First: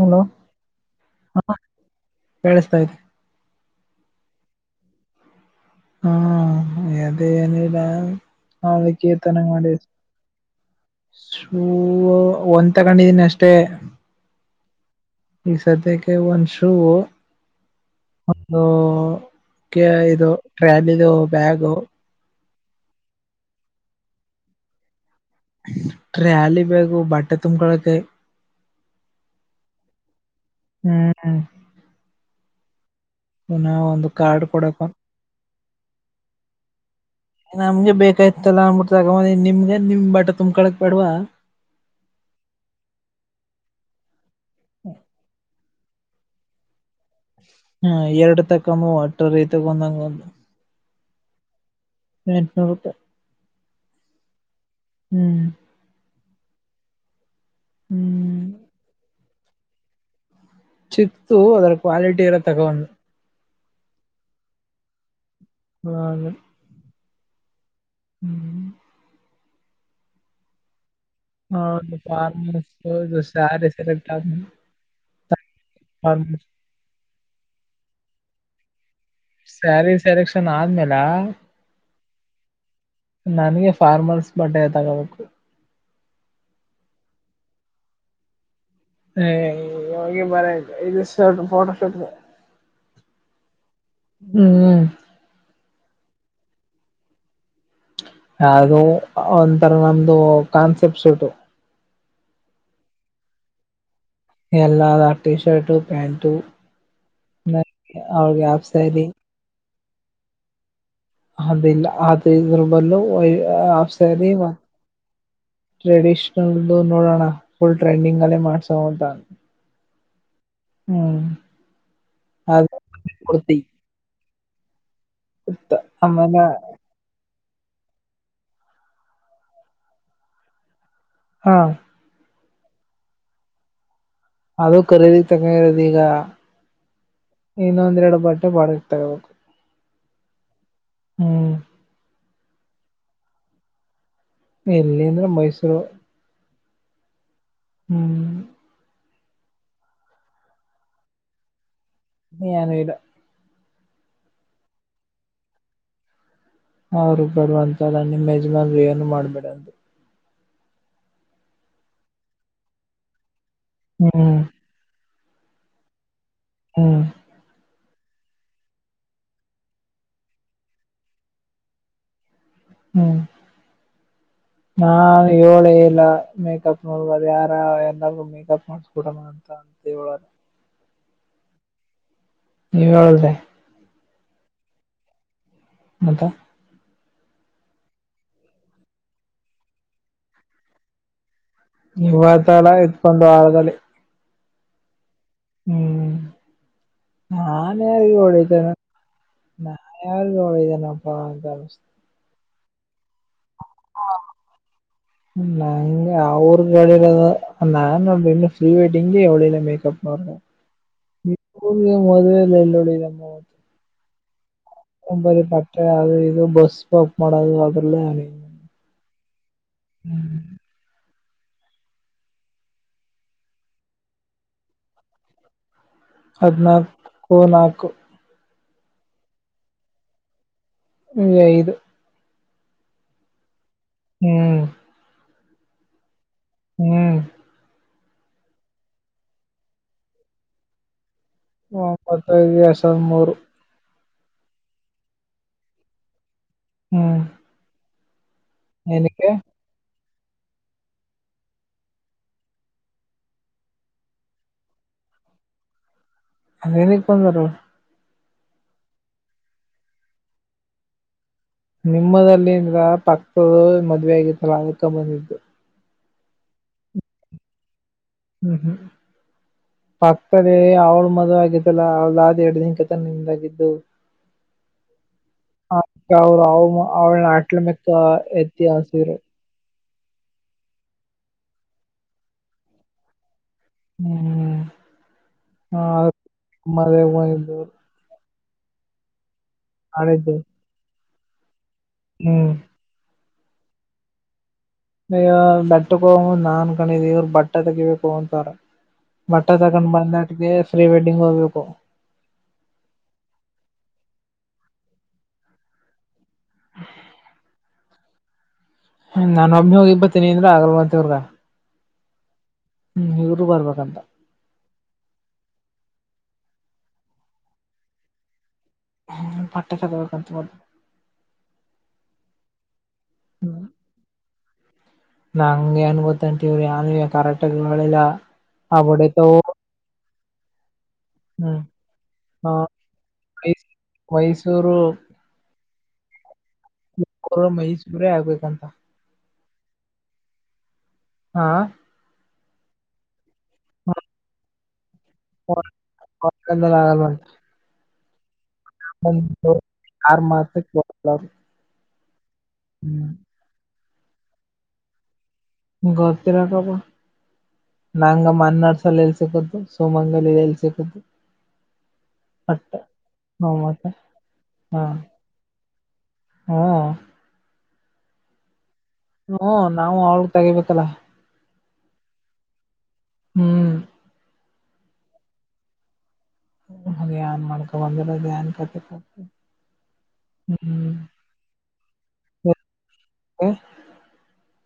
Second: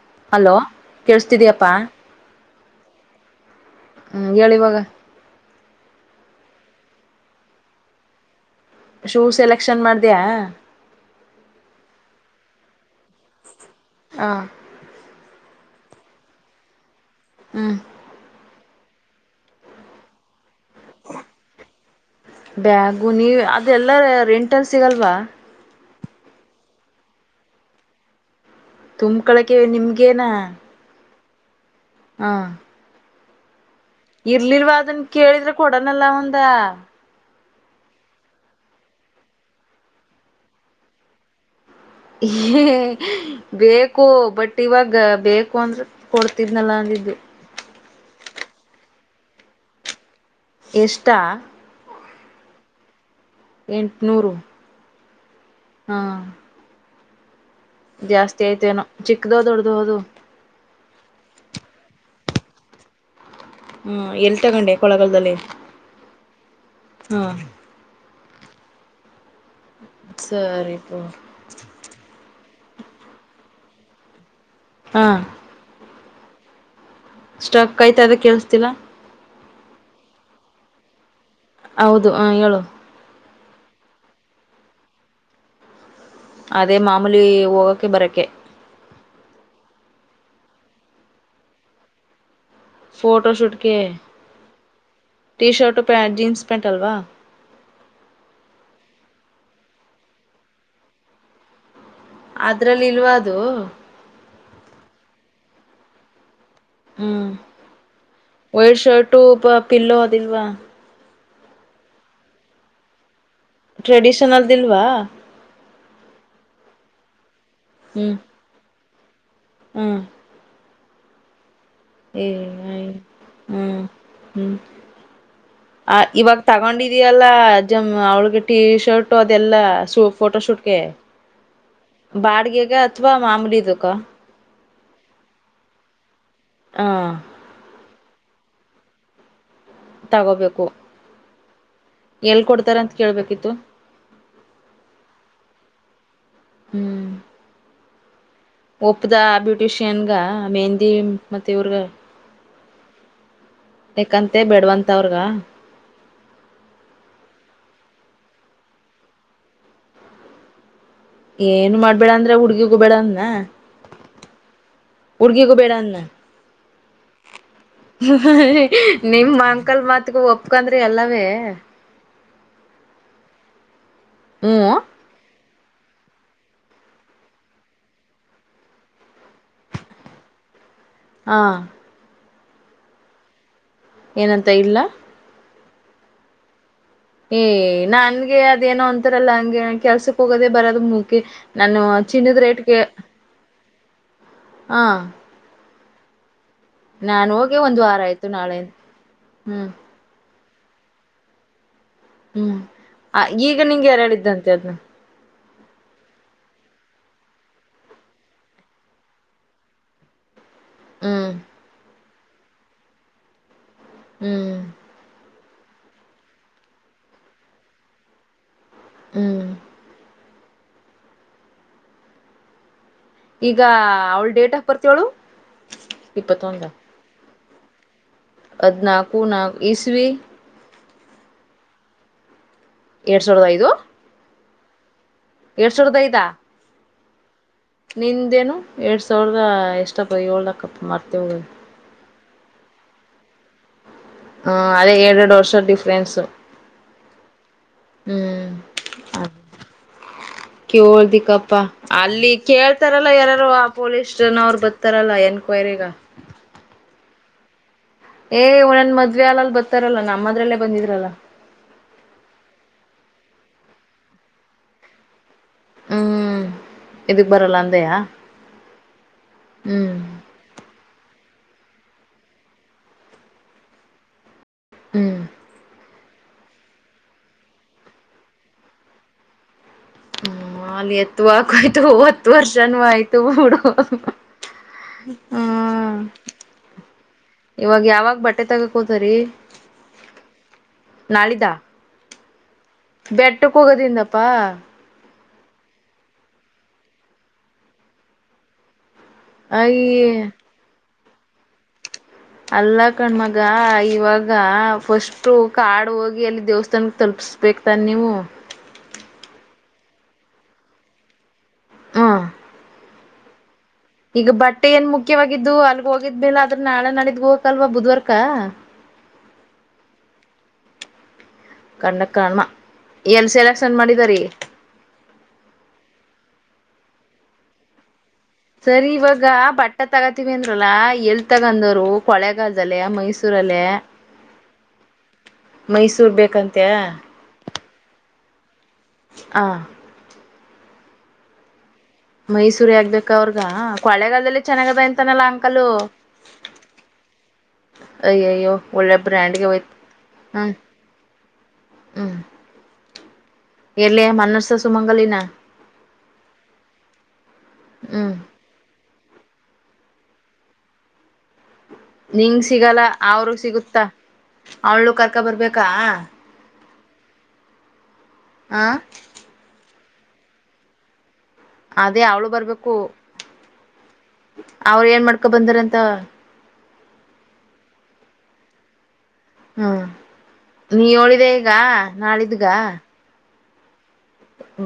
Hello hello ಹ ಕೇೇಳಸ್ತಿದಯಪ್ಪಾ ಕೇಳಿಸ್ತಾ ಇದೆ ಹ್ಮ್ ಹೇಳಿಿವಾಗ ಹಾ ಅದೇಏನಡಾ ನದಕ್ಕೆ ಶೂ ತನ ಮಾಡಿ ಸೆಲೆಕ್ಷನ್ ಮಾಡ್ದ್ಯಾ ಸೂ ಒಂದ್ ತಗೊಂಡಿದೀನಿ ಅಷ್ಟೇ ಹ ಈ ಸದ್ಯಕ್ಕೆ ಒಂದು್ ಶೂ ಹ್ಮ್ ಒಂದು ಇದು ಟ್ರಾಲ ಇದು ಬ್ಯಾಗು ಬ್ಯಾಗು ನೀ ಅದೆಲ್ಲ ರೆಂಟಲ್ ಸಿಗಲ್ವಾ ರಟ್ರ್ಯಾಲಿ ಬಗು ಬಟ್ಟೆ ತುಂಬಕೊಳಕೆ ತುಂಬಕಳಕೆ ನಿಮಗೇನ ಹಾ ಹಾ ಒಂದು ಕಾರ್ಡ್ ಇರ್ಲಿಲ್ವ ಕೊಡಕ ಅದನ್ ಕೇಳಿದ್ರೆ ಕೊಡನಲ್ಲ ಒಂದ ನಮ್ಗೆ ಬೇಕಾಯತ್ತಲ್ಲ ಅನ್ಬಿಟ್ಟತ ಆಗ ಮ ನಿಮ್ಗೆ ನಿಮ್ ಬಟ್ಟ ತುಂಬಕೊಳಕ್ ಬೇಡ್ವಾ ಹ ಬೇಕು ಬಟ್ ಇವಾಗ ಬೇಕು ಅಂದ್ರೆ ಕೊಡ್ತಿದ್ನಲ್ಲ ಅಂದಿದ್ದು ಹ್ಮ ಎರಡು ತಕಮ್ಮ ಅಟ್ಟರ ರೈತಗೊಂದಂಗ ಒಂದು ಎಷ್ಟ ನೂಪ ಎಂಟುನೂರು ಹ್ಮ್ ಹ್ಮ ಜಾಸ್ತಿ ಹ್ಮ್ ಆಯ್ತ ಏನೋ ಚಿಕ್ಕದೋ ದೊಡ್ದ ಹೋದು ಚಿಕ್ತು ಅದ್ರ ಕ್ವಾಲಿಟಿ ಇರ ತಗೊಂಡ ಹ್ಮ್ ಎಲ್ಲಿ ತಗೊಂಡೆ ಕೊಳಗಲ್ದಲ್ಲಿ ಹಾ ಹ್ಮ ಹ್ಮ್ ಸರಿ ತಗೋ ಹಫಾರ್ಮ ಸಾರ ಸೆಲೆಗಟಾಕ್ ಹಾ ಹ ಸ್ಟಾಕ್ ಆಯ್ತಾ ಅದ ಕೇಳಸ್ತಿಲ್ಲ ಸ್ಯಾರಿ ಸ್ಯಾರಿಕ್ಷನ್ ಆದ್ಮೇಲ ಹೌದು ಹ ಹೇಳು ನನಗೆ ಫಾರ್ಮರ್ಸ್ ಬಟ್ಟೆ ತಗೋಬೇಕು ಅದೇ ಮಾಮೂಲಿ ಹೋಗೋಕ್ಕೆ ಬರಕೆ ಹ ಯೋಗಫೋಟೋಷೂಟ್ ಫೋಟೋ ಶೂಟ್ಕ್ಕೆ ಟಿ ಶರ್ಟ್ ಪ್ಯಾ ಜೀನ್ಸ್ ಪ್ಯಾಂಟ್ ಅಲ್ವಾ ಯಾದು ಒಂಥರ ನಮ್ದು ಕಾನ್ಸೆಪ್ಟ್ ಸೂಟು ಅದ್ರಲ್ಲಿ ಇಲ್ವಾ ಅದು ಎಲ್ಲ ಟಿ ಶರ್ಟು ಪ್ಯಾಂಟು ಹ್ಮ್ ಅವ್ರಿಗೆ ಹಾಫ್ ಒಡ್ ಸ್ಯಾರಿ ಶರ್ಟು ಪಿಲ್ಲ ಅದಿಲ್ವಾ ಅದಲ್ಲ ಅದು ಇದ್ರ ಬಲ್ಲ ಟ್ರೆಡಿಷನಲ್ ದಲ್ವಾ ಟ್ರೆಡಿಷನಲ್ು ನೋಡೋಣ ಫುಲ್ ಹ್ಮ್ ಟ್ರೆಂಡಿಂಗ್ ಅಲ್ಲೇ ಮಾಡ್ಸೋಂತ ಹ್ಮ್ ಹ್ಮ್ ಏ ಅ ಹ್ಮ್ ಹ್ಮ್ ಆ ಇವಾಗ ಆಮೇಲೆ ತಗೊಂಡಿದಯಲ್ಲಾ ಅಜ್ಜಮ್ಮ ಅವಳಿಗೆ ಟಿ ಶರ್ಟ್ ಅದೆಲ್ಲ ಫೋಟೋ ಶೂಟ್ಗೆ ಹಾ ಬಾಡಿಗೆ ಅಥವಾ ಮಾಮೂಲಿದು ಕೋ ಅದು ಖರೀದ ತಗಿರೋದ ಈಗ ಹ ಇಗ ಒಂದೆರಡು ಬಟ್ಟೆ ಬಳ ಬಡಿಗೆ ತಾಕಬೇಕು ತಗೋಬೇಕು ಹ್ಮ್ ಎಲ್ ಕೊಡ್ತಾರ ಅಂತ ಕೇಳ್ಬೇಕಿತ್ತು ಎಲ್ಲಿ ಅಂದ್ರೆ ಮೈಸೂರು ಹ್ಮ್ ಹ್ಮ್ ಉಪ್ಪದ ಬ್ಯೂಟಿಷಿಯನ್ಗ ಮೆಹಂದಿ ಮತ್ತೆ ಇವ್ರಗ ನೀ ನ್ ಇಡ ಯಏಕಂತ ಬೇಡ್ವಂತ ಅವ್ರಗ ಅವರು ಬರುವರುವಂತ ನಿಮ್ಮ ಯಜಮಾನ್ರಿ ಏನು ಮಾಡ್ಬೇಡದು ಏನು ಮಾಡ್ಬೇಡ ಅಂದ್ರ ಹುಡ್ಗಿ ಹೋಗಬೇಡಂದನ ಹ್ಮ್ ಹುಡುಗಿಗೂ ಬೇಡ ಅದ್ನ. ಹ್ಮ್. ನಿಮ್ಮ ಅಂಕಲ್ ಮತ್ಗ ಒಪ್ಕಂದ್ರೆ ಎಲ್ಲವೇ. ಹ್ಮ್ ಹ್ಮ ನಾನು ಏಳೇಲ್ಲ. ಮೇಕಪ್ ನೋಡ್ಬಾರದು ಯಾರ ಎನಾದೂ ಮೇಕಪ್ ಮಾಡಸ್ಬೊಡಣ ಅಂತ ಅಂತ ಹೇಳಾರ ಹಾ ನೀವು ಹೇಳಿದ್ರೆ ಏನಂತ ಇಲ್ಲ ಮಂತ ಏ ನನ್ಗೆ ಅದೇನೋ ಅಂತಾರಲ್ಲ ಹಂಗೆ ಕೆಲ್ಸಕ್ ಹೋಗೋದೇ ಬರೋದ ಮುಖೆ ನಾನು ಚಿನ್ನದ್ ಇವತ್ತಲ್ಲ ರೇಟ್ಗೆ ಇತ್ಕೊಂಡ್ ವಾರದಲ್ಲಿ ಹಾ ಹ್ಮ್ ಹೋಗಿ ಒಂದ್ ನಾನ್ ವಾರ ಯಾರಗು ಆಯ್ತು ನಾಳೆ ಹೇಳಿದನು ಹ್ಮ್ ನಾನ್ ಯಾರು ಒಳ್ಳದ ನ ಪ ಹ್ಮ್ ಈಗ ನಿಂಗೆ ಯಾರು ಹೇಳಿದಂತೆ ಅದ್ನ ನಾಂಗ ಅವರು ಕಡರೋ ನಾನು ಇನ್ನು ಫ್ರೀ ವೆಡ್ಟ್ಟಿಂಗ ಎಳಲ್ಲ ಮೇಕಪ್ ನವರ್ಗ ಹ್ಮ್ [inaudible] ಮತ್ತ ಹ್ಮ್ ಬರಿ ಬಟ್ಟೆ ಅದು ಇದು ಬಸ್ಾಪ್ ಮಾಡೋದು ಅದ್ರಲ್ಲ ಹ್ಮ್ ಈಗ ಅವಳ ಡೇಟ್ ಆಫ್ ಬರ್ತ್ ಅವಳು ಇಪ್ಪತ್ತೊಂದು ಹನಾಾಲ್ಕು ಅದ್ನಾಕು ನ ಇಸ್ವಿೀ ಹಐದು ಎರಡ್ ಸಾವಿರದ ಐದು ಹ್ಮ್ ಎರಡ್ ಸಾವರದ ಐದ ಹ್ಮ್ ನಿಂದೇನು ಎರಡ್ ಸಾವಿರದ ಎಷ್ಟಪ್ಪ ಏಳ್ದ ಕಪ್ಪಾ ಮರತೇ ಹೋಗದ ಒಂಬತ್ತೈಐದು ಎರಡ್ ಸಾವಿದ ಮೂರು ಹ್ಮ ಅದೇ ಏರಡು ಎರಡು ವರ್ಷ ಡಿಫ್ರೆನ್ಸು ಹ್ಮ್ ಹ್ಮ್ ಎನಕ್ಕೆ [inaudible] ಕೆಳ್ದಿಕಪ್ಪಾ ಅಲ್ಲಿ ಕೇಳ್ತಾರಲ್ಲ ಯಾರರು ಆ ಪೊಲೀಸ್ ಜನ ಅವರು ಬರ್ತಾರಲ್ಲ ಎನ್ಕೋ [unintelligible] ಅದೇನ ಕೊಡ [unintelligible] ಏ ಒನ್ ಮದ್ವೆ ಅಲ್ ಬರ್ತಾರಲ್ಲಾ ನಮ್ಮದ್ರಲ್ಲೇ ಬಂದಿದ್ರಲ್ಲ ನಿಮ್ಮಲ್ಲಿಂದ್ರ ಪಕ್ತರು ಮದುವೆ ಆಗತ್ತಲ ಅದಕ್ಕೆ ಬಂದಿದ್ದು ಹ್ಮ್ ಇದಕ್ ಬರಲ್ಲ ಅಂದಯಾ ಹ್ಮ್ ಹ್ಮ್ ಪಕ್ತದೆ ಅವರು ಮದ್ವಿ ಆಗಿದ್ದಲ್ಲಾ ಅವದಾದ್ ಎರಡು ದಿನ ಕತ ನಿಮ್ದಾಗಿದ್ದು ಹ್ಮ್ ಅವರು ಅವ ಅವಳ ನಾಟ್ಲೆ ಮಕ್ಕ ಎತಿ ಆಸರು ಹ್ಮ ಮಾಲ್ಲಿಯತ್ತು ಆಕೋಯ್ತು ಹೊತ್ತು ವರ್ಷಾನ ಆಯ್ತು ಬಿಡು ಹ್ಮ್ ಹಾ ಹ್ಮ್ ಮದ್ವೆಗ್ ಬಂದಿದ್ದು ಇವಾಗ ಯಾವಾಗ್ ಬಟ್ಟ ಬಟ್ಟೆ ತಗೋಕೋತ ರೀ [unintelligible] ನಾಳಿದಾ ಹ್ಮ್ ಬೆಟ್ಟಕ್ಕೆ ಹೋಗೋದಿಂದಪ್ಪಾ ನೀ ಬೆಟ್ಟಕ ಹೋಗ್ ನಾನ್ ಗಣಿದೆ ಇವ್ರರು ಬಟ್ಟೆ ತೆಗಿಬೇಕು ಅಂತಾರ ಬಟ್ಟೆ ತಕೊಂಡ್ ಅಯ ಬಂದಟ್ಟಗೆ ಫ್ರೀ ವೆಡ್ಡಿಂಗ್ ಹೋಗ್ಬೇಕು ಅಲ್ಲ ಕಣ್ಮಗ ಇವಾಗ ಫಸ್ಟು ಕಾಡು ಹೋಗಿ ಅಲ್ಲಿ ದೇವಸ್ಥಾನಕ್ಕೆ ತಲುಪಿಸ್ಬೇಕು ತಾನ ನೀವು ನಾನು ಒಬ್ ಹೋಗಿ ಬತ್ತೀನಿ ಅಂದ್ರ ಆಗಲ್ವಂತವ್ರಗ ಹ್ಮ ಹ್ಮ್ ಇವರು ಬರ್ಬಾರು ಈಗ ಬಟ್ಟೆ ಏನ್ ಮುಖ್ಯವಾಗಿದ್ದು ಅಲ್ಗ ಹೋಗಿದ್ಲೆ ಆದದ್ರ ನಾಳೆ ನಾಳಿದ ಹೋಗಕಲ್ವಾ ಬುಧ್ವಾರಕ ಭಟ್ [unintelligible] ಕನ್ನ ಕರ್ಮ ಏನ್ ಸೆಲೆಕ್ಷನ್ ಮಾಡಿದಿರಿ ನಂಗೆ ಅನ್ ಗೊತ್ತಂತವ್ರ ಯನ್ ಕರೆಕ್ಟಗಳಿಲ್ಲ ಸರಿ ಇವಾಗ ಬಟ್ಟೆ ತಗೋತೀವಿ ಅಂದ್ರಲ್ಲಾ ಎಲ್ ಹ್ಮ್ ತಗಂದವರು ಹ ಕೊಳೆಗಾಲ ಅಲ್ಲೇ ಮೈಸೂರ ಅಲ್ಲಾ ಮೈಸ್ ಮೈಸೂರು ಮೈಸೂರು ಬೇಕಂತ ಕೊ ಮೈಸೂರೇ ಆಗ್ಬೇಕಂತ ಹ ಹಾ ಮೈಸೂರಿ ಆಗ್ಬೇಕ ಅವ್ರಗ ಕೊಳೆಗಾಲದಲ್ಲಿ ಚೆನ್ನಾಗದ ತ್ತನ ಲ ಅಂಕಲು ದಲ್ಲಿ ಆಗಲ್ವಂತ ಅಯ್ಯ ಅಯ್ಯೋ ಒಳ್ಳೆ ಬ್ರ್ಯಾಂಡಗೆಯ್ತ ಯಾರ್ ಮಾತ ಕೇಳಲ್ಲ ಹ್ಮ್ ಹ್ಮ್ ಎಲ್ಲಿಯ ಮನ್ನರ್ಸ ಸುಮಂಗಲಿ ನಾ ಗೊರ್ತ್ತೀರಬ ಹ್ಮ್ ನಂಗ ಮನ್ನಾಸಲ್ಲ ಇ ಸಿಕ್ಕು ಸೋಮಂಗಲಲ್ಲಿ ಸಿಕ್ಕು ನಿಂಗ ಸಿಗಲ್ಲ ಅವ್ರ ಸಿಗುತ್ತಾ ಮತ್ತೆ ಹಾ ಅವಳು ಕರ್ಕ ಬರ್ಬೇಕಾ ಹ್ಮ ಹಾ ಹ್ಮ ನಾವು ಅವ್ರಗ್ ತಗಿಬೇಕಲ್ಲ ಅದೇ ಅವಳು ಬರ್ಬೇಕು ಹ್ಮ್ ಅವ್ರ ಏನ್ ಮಾಡ್ಕೊ ಬಂದಾರಂತ ನ್ ಮಾಡ್ಕೊ ಬಂದ್ರ ಯಾನ್ ಕಥೆನೊ ಹ್ಮ ನೀ ಹೇಳಿದೆ ಈಗ ನಾಳಿದಗ ಹ [inaudible]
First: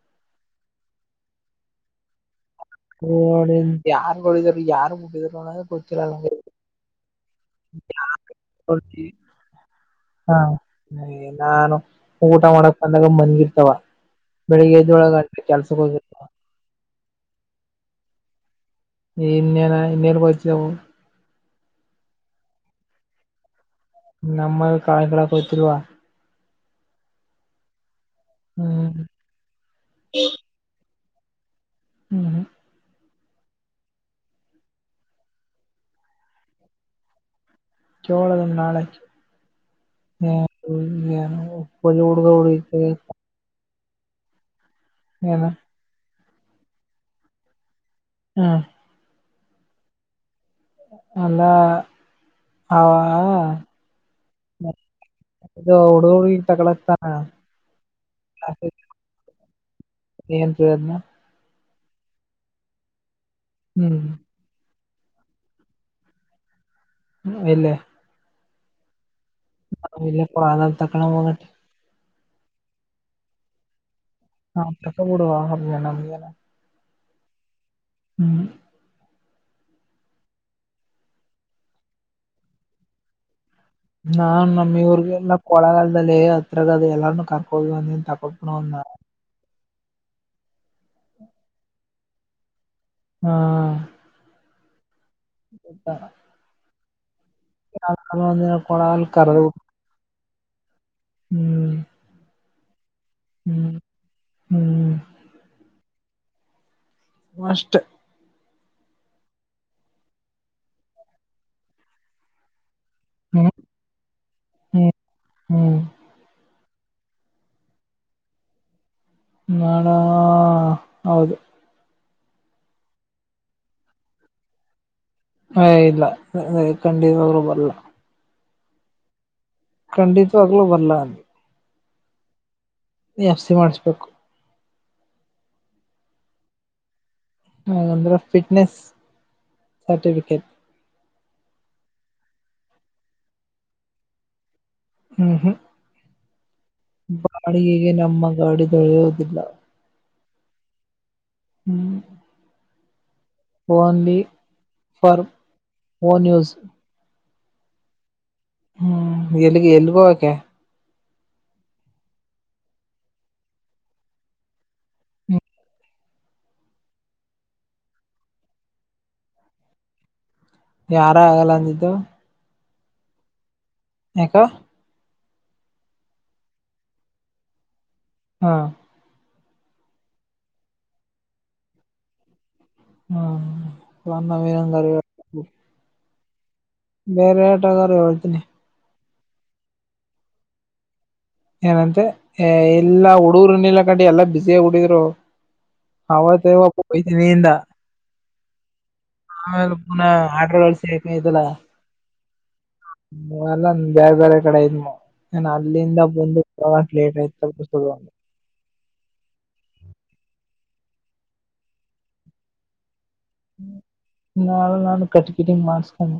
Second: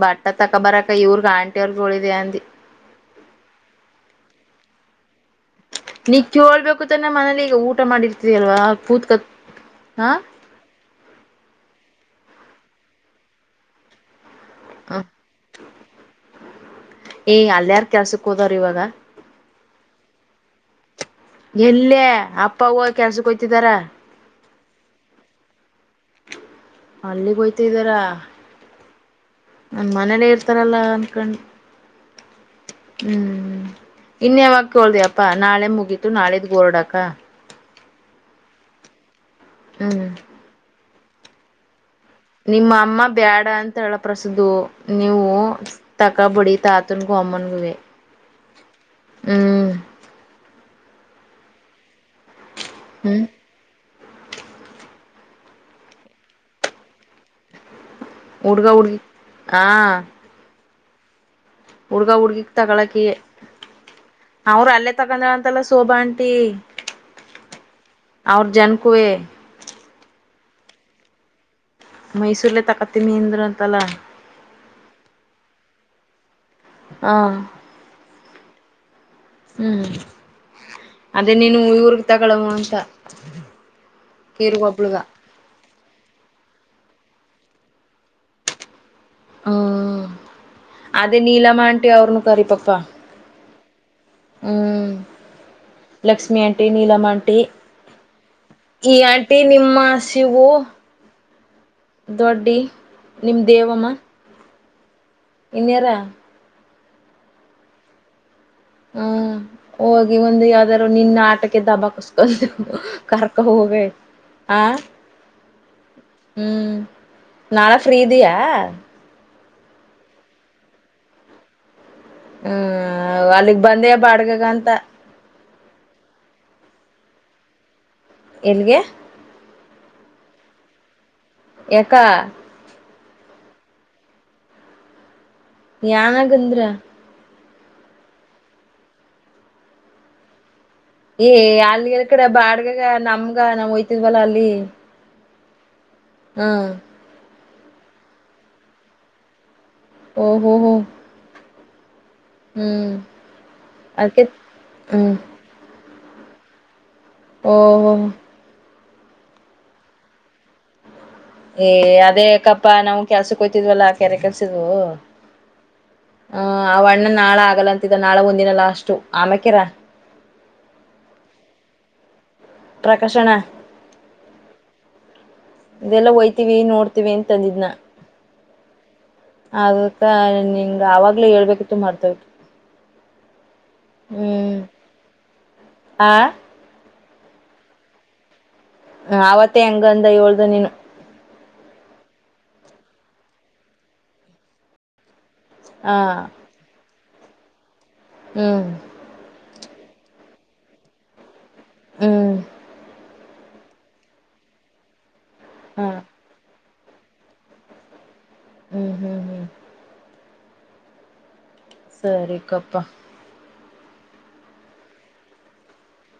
ಬಟ್ಟ ತಕೊ ಬರಕ ಇವ್ರಗ್ ಆಂಟಿ ಅವ್ರಗ ಒಳಿದಿದೆ ಅಂದಿ [unintelligible] ಯಾರ್ಾರ ಯಾರ್ ಬಿಟ್ಟಾರ [inaudible] ನಿ ಕಳ್ಬೇಕು ತ್ರೆ ಮನಲಿ ಈಗ ಊಟ ಮಾಡಿರ್ತರಿಲ್ವಾ ನಂಗೆ ಕೂತ್ಕತ್ [unintelligible] ಹಾ, ನಾನು ಊಟ ಮಾಡಕ್ ಬಂದಾಗ ಮನ್ಗಿರ್ತವ. ಬೆಳಿಗ್ಗೆ ಎದೊಳಗ ಅ ಕೆಲ್ಸಕ್ಕೆ ಹೋಗಿರ್ತವ. ಏ ಅಲ್ಯಾರ್ ಕೆಲ್ಸಕ್ ಹೋದವ್ರ್ ಇವಾಗ. ಇನ್ನ ಇನ್ನೇನು ಬಯತ [inaudible] [unintelligible] ಎಲ್ಲೆ ಅಪ್ಪ -ಅವ್ವ ಕೆಲ್ಸಕ್ಕ ಹೊಯ್ತಿದಾರ ನಮ್ಮ ಕಾಳ ಕಕೋ್ತಿಲ್ವಾ [unintelligible] ಅಲ್ಲಿಗೆೋಯ್ತಿದ್ದಾರ ಹ್ಮ್ ನನ್ ಮನೇಲ್ಲೇ ಇರ್ತಾರಲ್ಲ. ಫಂಡ [inaudible] ಹ್ಮ್, ಹ್ಮ್ ಹ್ಮ್, ಇನ್ವಾಗ ತೋಳ್ದಿಪ್ಪಾ ನಾಳೆ ಮುಗೀತು ನಾಳೆದ ಓರಡಕ. ಚೋಳದ ನಾಳ ಹ್ಮ್ ಹ [unintelligible] ನಿಮ್ಮ ಅಮ್ಮ ಬ್ಯಾಡ, ಅಂತ ತಳಪಸ್ದ [unintelligible] ನೀವು ಏನ ತಕಬುಡಿ ತಾತನ್ಗೂ ಅಮ್ಮನ್ಗೂವೇ. ಹಾ [inaudible] ಹ್ಮ್,, ಅಲ್ಲಾ, ಅವಾ ಹ್ಮ್ ಅ ಉಡುಡಿ ತಗಲತಾನ [unintelligible] ಹುಡುಗಾ-ಹುಡ್ಗಿ ಹಾ, ಏನು? ಪ್ರಯತ್ನ ಹುಡ್ಗ- ಹುಡ್ಗಿ ಹ್ಮ್ ತಗಳಕಿಲಅವ್ರ ಅಲ್ಲೇ ತಗೊಂಡ ಅಂತಲ್ಲ ಸೋಭಾ ಆಂಟಿ, ಹ್ಮ ಎಲ್ಲಿ, - ಅವ್ರ ಜನ್ಕುವೆ, ಹ ಇಲ್ಲ ಪಾದ ತಕ್ಕಣ ಬಂದಟ್ಟೆ [unintelligible] ಮೈಸೂರ್ಲೆ ತಕ್ಕತಿನಿಅಂದರಂತಲ್ಲಾ. ಹಾಂಕ್ಕಬೂಡುವ ಅಿಯನಿಯಲ್ಲ [unintelligible] ಹಾ,, ಹ್ಮ್, ಹ್ಮ್, ಅದೇ ನೀನು ಇವರ್ ತಗಳುವ ಅಂತ. ನಾನ್ ಕೀರ್ಗ ನಮ್ಮ್ ಒಬ್ಳಗ ಇವ್ರಗೆಲ್ಲ ಕೊಳಗಾಲದಲ್ಲಿ ಆತ [unintelligible] ಅದು ಎಲ್ಲಾರನ್ನ ಕರ್ಕೋೋಗಿ ಅಂದೇ ತೊಪ್ಪನಂದ [unintelligible] ಹ್ಮ್, ಅದೇ ನೀಲಮ್ಮ ಆಂಟಿ ಅವ್ರನು ಕರಿ ಪಪ್ಪಾ. ಹಾ, ಲಕ್ಷ್ಮಿಆಂಟಿ, ನೀಲಮ್ಮ ಆಂಟಿ- ಒಂದಿನ ಈ ಕೊಳಗಾಲ ಕರ್ದ ಆಂಟಿ ನಿಮ್ಮ ಹಸಿವು [unintelligible] ಹ್ಮ್, ನಿಮ್ ಹ್ಮ್ ದೇವಮ್ಮ. ಹ್ಮ್,, ಇನ್ನೇರಾ [inaudible] ಮಷ್ಟ [inaudible] ಹಾ, ಹೋಗಿ ಒಂದು ಯಾವ್ದಾದ್ರು ನಿನ್ನ ಆಟಕ್ಕೆ ದಬ್ಬ ಕುಸ್ಕೊಳ್ [unintelligible] ಕರ್ಕ ಹ್ಮ್ ಹೋಗ ಆ ಹ್ಮ್ ಹ್ಮ್ ಹ್ಮ್ [unintelligible] ನಾಳೆ ಫ್ರೀದಿಯಾ,, ನಾಡ ಹೌದು [unintelligible] ಹ್ಮ್, ಅಲ್ಲಿಗ್ ಬಂದೆಬಾಡ್ಗೆಗಂತ. ಹ ಇಲ್ಲ ಖಂಡಿತರುೂ ಬಲ್ಲ [unintelligible] ಎಲ್ಲಿಗೆ ಖಂಡಿತವಾಗಲು ಬರ್ಲ ಅ ಎಕ್ ಜಾಸ್ತಿ ಮಾಡಿಸ್ಬೇಕು. ಯಾವಾಗ ಗಂದ್ರ ಹಾಗಂದ್ರೆ ಫಿಟ್ನೆಸ್ ಸರ್ಟಿಫಿಕೇಟ್ ಏ ಅಲ್ಲಿ ಎಲ್ ಕಡೆ ಬಾಡ್ಗಗ ನಮ್ಗ ನಾವ್ ಹೊಯ್ತಿದ್ವಲ್ಲ ಅಲ್ಲಿ. ಹ್ಮ ಹ್ಮ ಹ್ಮ್ ಬಾಡಿಗೆಗೆ ನಮ್ಮ ಗಾಡಿ ದೊಳೆಯೋದಿಲ್ಲ. ಓಹೋಹೊ ಹ್ಮ ಓನ್ಲಿ ಅದಕ್ಕೆ ಹ್ಮ್ ಫರ್ ಓ ನ್ಯೂಸ್ ಓಹೋಹೊ ಹ್ಮ್ ಎಲ್ಲಿಗೇ ಎಲ್ಲಿಹೊಗೋಕೆ ಏ ಅದೇ ಎಕಪ್ಪಾ ನಾ್ ಕೆಲ್ಸಕ್ಕೋಯ್ತಿದ್ವಲ್ಲಾ ಕೆರೆ ಕೆಲ್ಸಿದ್ವು ಹಹ ಆ ಅಣ್ಣನ್ ನಾಳ ಆಗಲ್ಲ ಅಂತಿದ್ದ ನಾಳೆ ಒಂದಿನ ಲಾಷ್ಟು ಆಮಕರ ಯಾರ ಆಗಲ್ಲ ಅಂದಿದ್ದು ಪ್ರಕಾಶ್ ಅಣ್ಣ ಎಕ್ ಇದೆಲ್ಲ ಒಯ್ತೀವಿ ನೋಡ್ತಿವಿ ಅಂತಂದಿದ್ನ ಹಾ ಅದಕ್ಕ ನಿಂಗ ಅವಾಗ್ಲೇ ಹೇಳ್ಬೇಕಿತ್ತು ಮರತ ಹೋಯಿತು ಹ್ಮ್ ಅಂದ ಮೀನಂದ ಹಾ ಬೇರೆ ಆಟಗಾರೆ ಹೇಳ್ತನಿ. ಹ ಆವತ್ತೇ ಹೆಂಗಂದ ಏಳ್ದ ನೀನು. ಏನಂತೆ ಎಲ್ಲಾ ಹುಡುಗ್ರನಿಲ್ಲ ಕಂಡಿ ಎಲ್ಲಾ ಬ್ಯುಸಿಯಾಗಿ ಬಿಟ್ಟಿದರ ಅವರು ಹ ಹವ ತ ಇವ ಪಸನೀದಾ ಹ್ಮ್ ಆಮೇಲೆ ಪುನ ಅಡ್ರೆಸ್ಸ್ ಐತಲ್ಲ ಹ್ಮ್ ಹ್ಮ ಎಲ್ಲ ಬೇರೆ ಬೇರೆ ಕಡೆ ಇದಂ ಏನ ಹಾ ಅಲ್ಲಿಂದ ಹೋಗಾಕ್ ಲೇಟ್ ಆಯ್ತು ತಂತ ತಗೋ ಹ್ಮ್ ಹ್ಮ್ ಹ್ಮ್ ಸರಿ ಕಪ್ಪ ನಾಳೆ ನಾನು ಕಟ ಕಟಿಂಗ್ ಮಾಡ್ಸ್ಕೊಂಡೆ